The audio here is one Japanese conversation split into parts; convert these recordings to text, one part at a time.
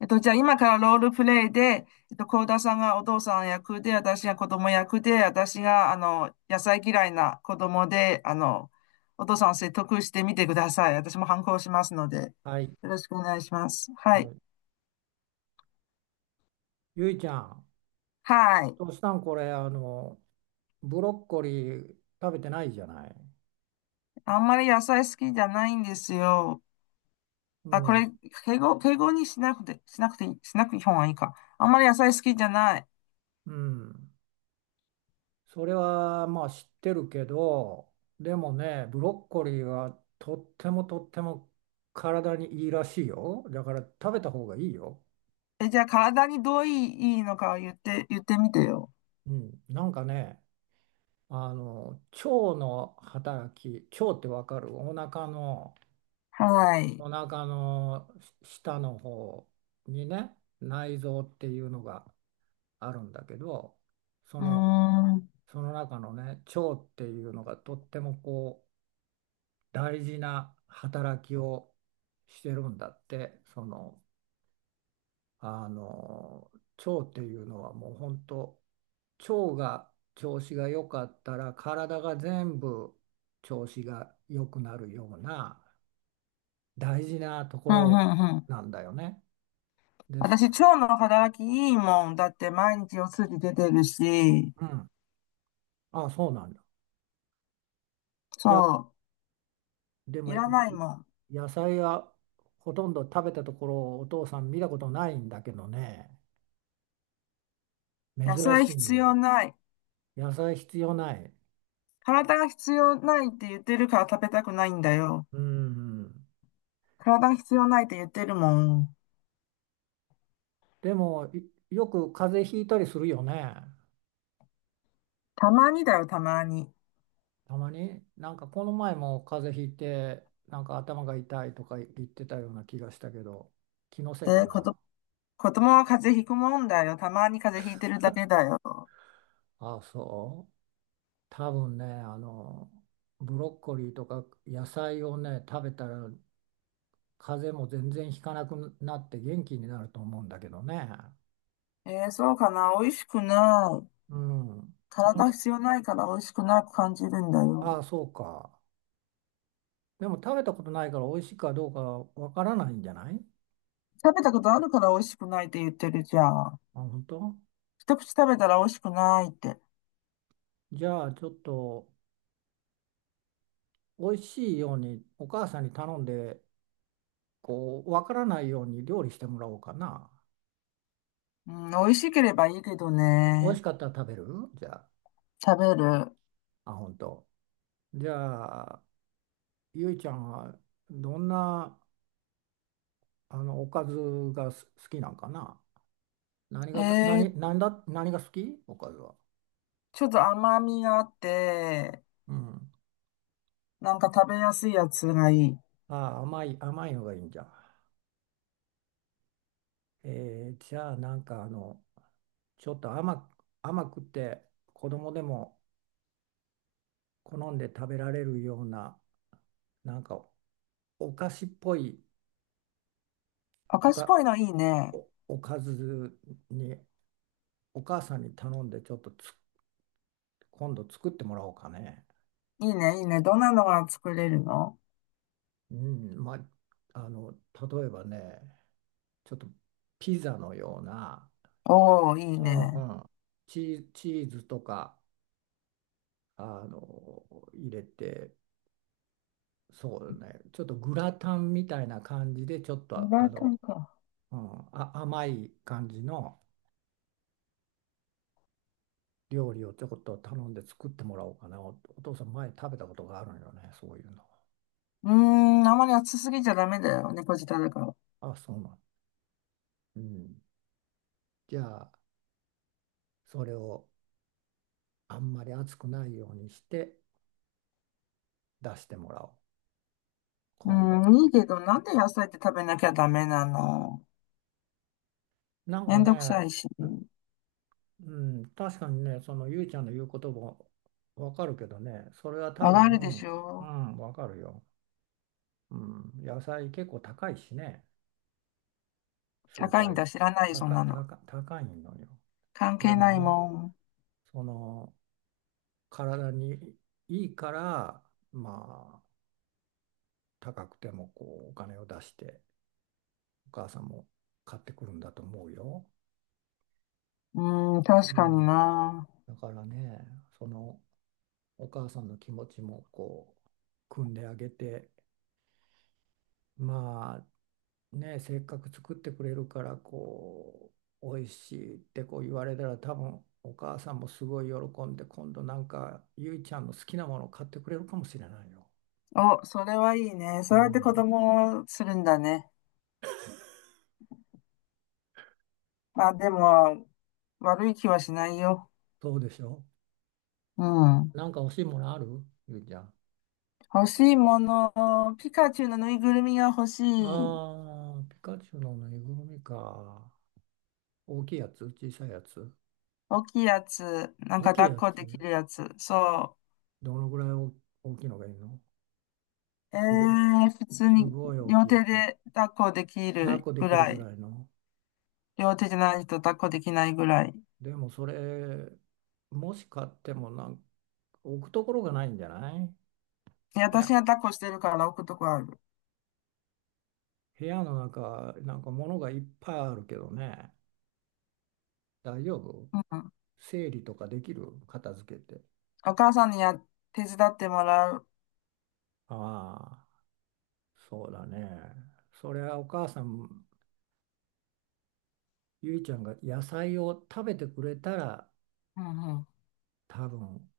じゃあ今からロールプレイで、幸田さんがお父さん役で、私が子供役で、私が、野菜嫌いな子供で、お父さんを説得してみてください。私も反抗しますので、はい、よろしくお願いします。ははい。い。ゆいちゃん、はい。トシさん、これ、ブロッコリー食べてないじゃない。あんまり野菜好きじゃないんですよ。うあ、これ、ん、敬語にしなくて、しなくていい方がいいか。あんまり野菜好きじゃない。うん。それは、まあ、知ってるけど、でもね、ブロッコリーはとってもとっても体にいいらしいよ。だから食べた方がいいよ。え、じゃあ体にどういいのかを言ってみてよ。うん。腸の働き、腸ってわかる、お腹の、はい。お腹の下の方にね、内臓っていうのがあるんだけど、そうーのん。うん、その中のね、腸っていうのがとってもこう大事な働きをしてるんだって。あの腸っていうのはもう本当、腸が調子が良かったら体が全部調子が良くなるような大事なとこうん、ろうん。なんだよね。です。私、腸の働きいいもん。だって毎日お通じ出てるし、うん。あ、そうなんだ。じゃそでう、いもいらないもん。野菜はほとんど食べたところをお父さん見たことないんだけどね。野珍菜しい必要ね。ない。野菜必要ない。体が必要ないって言ってるから食べたくないんだよ。うん体が必要ないって言ってるもん。でもいよく風邪ひいたりするよね。たまにだよ、たまに。たまになんかこの前も風邪ひいて、なんか頭が痛いとか言ってたような気がしたけど、気のせいえかー、こと、な。子供は風邪ひくもんだよ。たまに風邪ひいてるだけだよ。ああそう。多分ね、ブロッコリーとか野菜をね、食べたら風邪も全然ひかなくなって元気になると思うんだけどね。えー、そうかな。美味しくない。うん。なん体か、必要ないから美味しくなく感じるんだよ。ああ、そうか。でも食べたことないから美味しいかどうかわからないんじゃない？食べたことあるから美味しくないって言ってるじゃん。あ、本当？一口食べたら美味しくないって。じゃあちょっと美味しいようにお母さんに頼んで、こう、わからないように料理してもらおうかな。うん、美味しければいいけど美味しね。かったら食べる？じゃあ、食べる。あ、本当？じゃあ、ゆいちゃんはどんな、おかずが好きなんかな。何がた、え何、ー、何だ、何が好き、おかずは。ちょっと甘みがあって、うん。なんか食べやすいやつがいい。ああ、甘いのがいいんじゃん。じゃあ、ちょっと甘く、甘くて子供でも好んで食べられるような、なんかお菓子っぽい赤お石っか、ぽいのいいね。おかずに、お母さんに頼んでちょっと今度作ってもらおうかね。いいね、いいね。どんなのが作れるの？うん、まあ、例えばね、ちょっとピザのような、おー、いいうんうね。ん、チーズとかあの入れて、そうね、ちょっとグラタンみたいな感じで、ちょっフとラあイパの、ンか。うん、あ、甘い感じの料理をちょこっと頼んで作ってもらおうかな。お父さん前食べたことがあるのよね、そういうの。うーん、あまり熱すぎちゃダメだよ。猫舌だから。あそうなん、うん、じゃあそれをあんまり熱くないようにして出してもらおう、今度。うん、いいけど、なんで野菜って食べなきゃダメなの？なんめかんどくさね、いし。うん、確かにね、そのゆいちゃんの言うこともわかるけどね、それは多わかるで分、しうょ？ん、わかるよ。うん、野菜結構高いしね、スー高パいんー、だ、知らないよ、そんなの。高いのよ。関で係もないね、もその体にいいから、まあ、高くてもこうお金を出して、お母さんも買ってくるんだと思うよ。ん。うん、う確かん、にな。だからね、そのお母さんの気持ちもこう、汲んであげて。まあね、せっかく作ってくれるから、こう美味しいってこう言われたら、多分お母さんもすごい喜んで、今度なんかゆいちゃんの好きなものを買ってくれるかもしれないよ。お、それはいいね。うそうやって子ん、供をするんだね。まあでも、悪い気はしないよ。そうでしょ？うん。なんか欲しいものある、ゆいちゃん？欲しいもの。ピカチュウのぬいぐるみが欲しい。ああ、ピカチュウのぬいぐるみか。大きいやつ？小さいやつ？大きいやつ。なん大かきいや抱っこできつ？るやつ。そう。どのぐらい大大きいのがいいの？えすごい。え普通すにごい大き両いや手つ。で抱っこでき抱っるこでぐきるらぐい。らいの。両手じゃないと抱っこできないぐらい。でもそれ、もし買っても、置くところがないんじゃない？で、部私屋、が抱っこしてるから置くとこある。部屋の中、なんか物がいっぱいあるけどね。大丈夫？うん。整理とかできる、片付けて。お母さんに、手伝ってもらう。ああ、そうだね。それはお母さん、ゆいちゃんが野菜を食べてくれたらうんう多分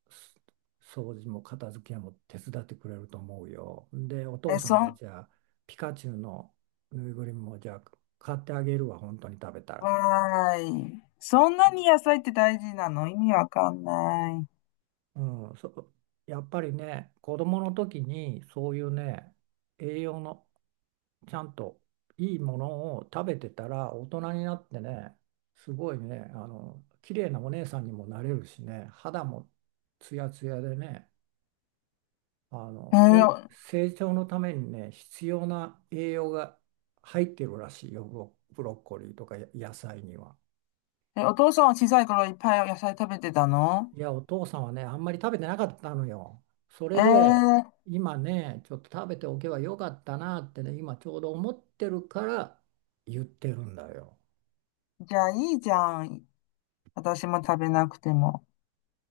掃除も片付けも手伝ってくれると思うよ。で、おん。父え、さんそがん、じゃあピカチュウのぬいぐるみもじゃあ買ってあげるわ、本当に食べたら。わーい。そんなに野菜って大事なの？意味わかんない。うん、そ、やっぱりね、子供の時にそういうね、栄養のちゃんといいものを食べてたら、大人になってね、すごいね、綺麗なお姉さんにもなれるしね、肌もツヤツヤでね、あえのせーお成長のためにね必要な栄養が入ってるらしいよ、ブロッコリーとか野菜には。お父さんは小さい頃いっぱい野菜食べてたの？いや、お父さんはね、あんまり食べてなかったのよ。それえでー、今ね、ちょっと食べておけばよかったなってね、今ちょうど思ってるから言ってるんだよ。じゃあいいじゃん。私も食べなくても。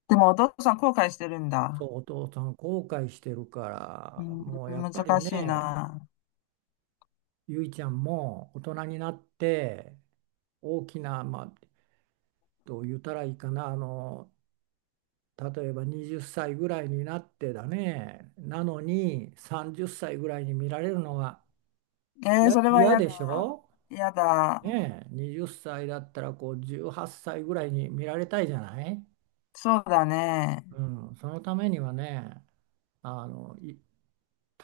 でもお父さん後悔してるんそだ。う、お父さん後悔してるかうら、ん、もうやっぱり難しいね、な。ゆいちゃんも大人になって、大きな、まあ、どう言ったらいいかな、例えば20歳ぐらいになってだね、なのに30歳ぐらいに見られるのがえー、嫌、それは嫌嫌でしだ。ょ？嫌だ。ねえ、20歳だったらこう18歳ぐらいに見られたいじゃない？そうだね。うん、そのためにはね、例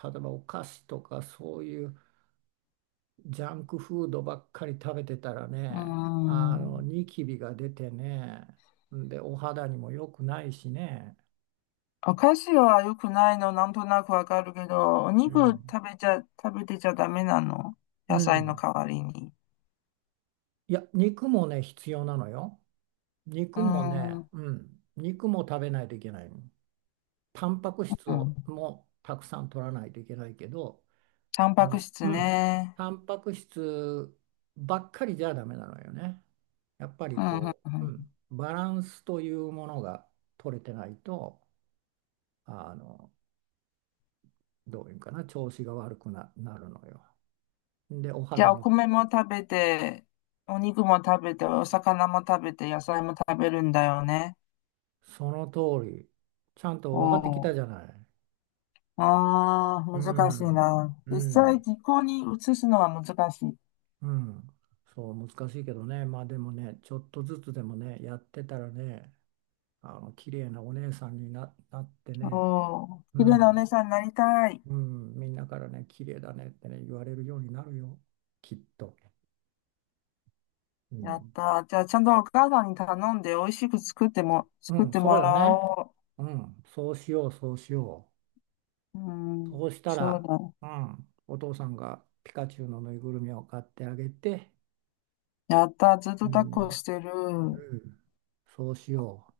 えばお菓子とかそういうジャンクフードばっかり食べてたらうね、ん。ニキビが出てね、で、お肌にも良くないしね。お菓子は良くないの、なんとなくわかるけど、おう肉ん、食べてちゃダメなの？う野菜のん。代わりに。いや、肉もね、必要なのよ。う肉もん。うね、ん。うん、肉も食べないといけないの。タンパク質をもうたくさん取らないといけないけど、タンあパクの、質うん、ね。タンパク質ばっかりじゃダメなのよね。やっぱりうん、うん、こうう、うん。ん、バランスというものが取れてないと、あの、どういうかな、調子が悪くな、なるのよ。で、おじゃ肌あ、おの、米も食べて、お肉も食べて、お魚も食べて、野菜も食べるんだよね。その通り、ちゃんとお分かってきー、たじゃない。ああ、う難しいん、な。う実際、ん。実行に移すのは難しい。うん、そう難しいけどね、まあでもね、ちょっとずつでもね、やってたらね、あの綺麗なお姉さんになってね、おー、う綺麗なん、お姉さんになりたい。うん、みんなからね、綺麗だねってね、言われるようになるよ、きっと。うやっん。たー。じゃあ、ちゃんとお母さんに頼んで、美味しくう作っん、てそうもよらね。おうん、そうしよう。うう。そん、うしたそら、ううん、お父さんがピカチュウのぬいぐるみを買ってあげて、だ。やったー。ずっとう抱っこん。してる。うん、そうしよう。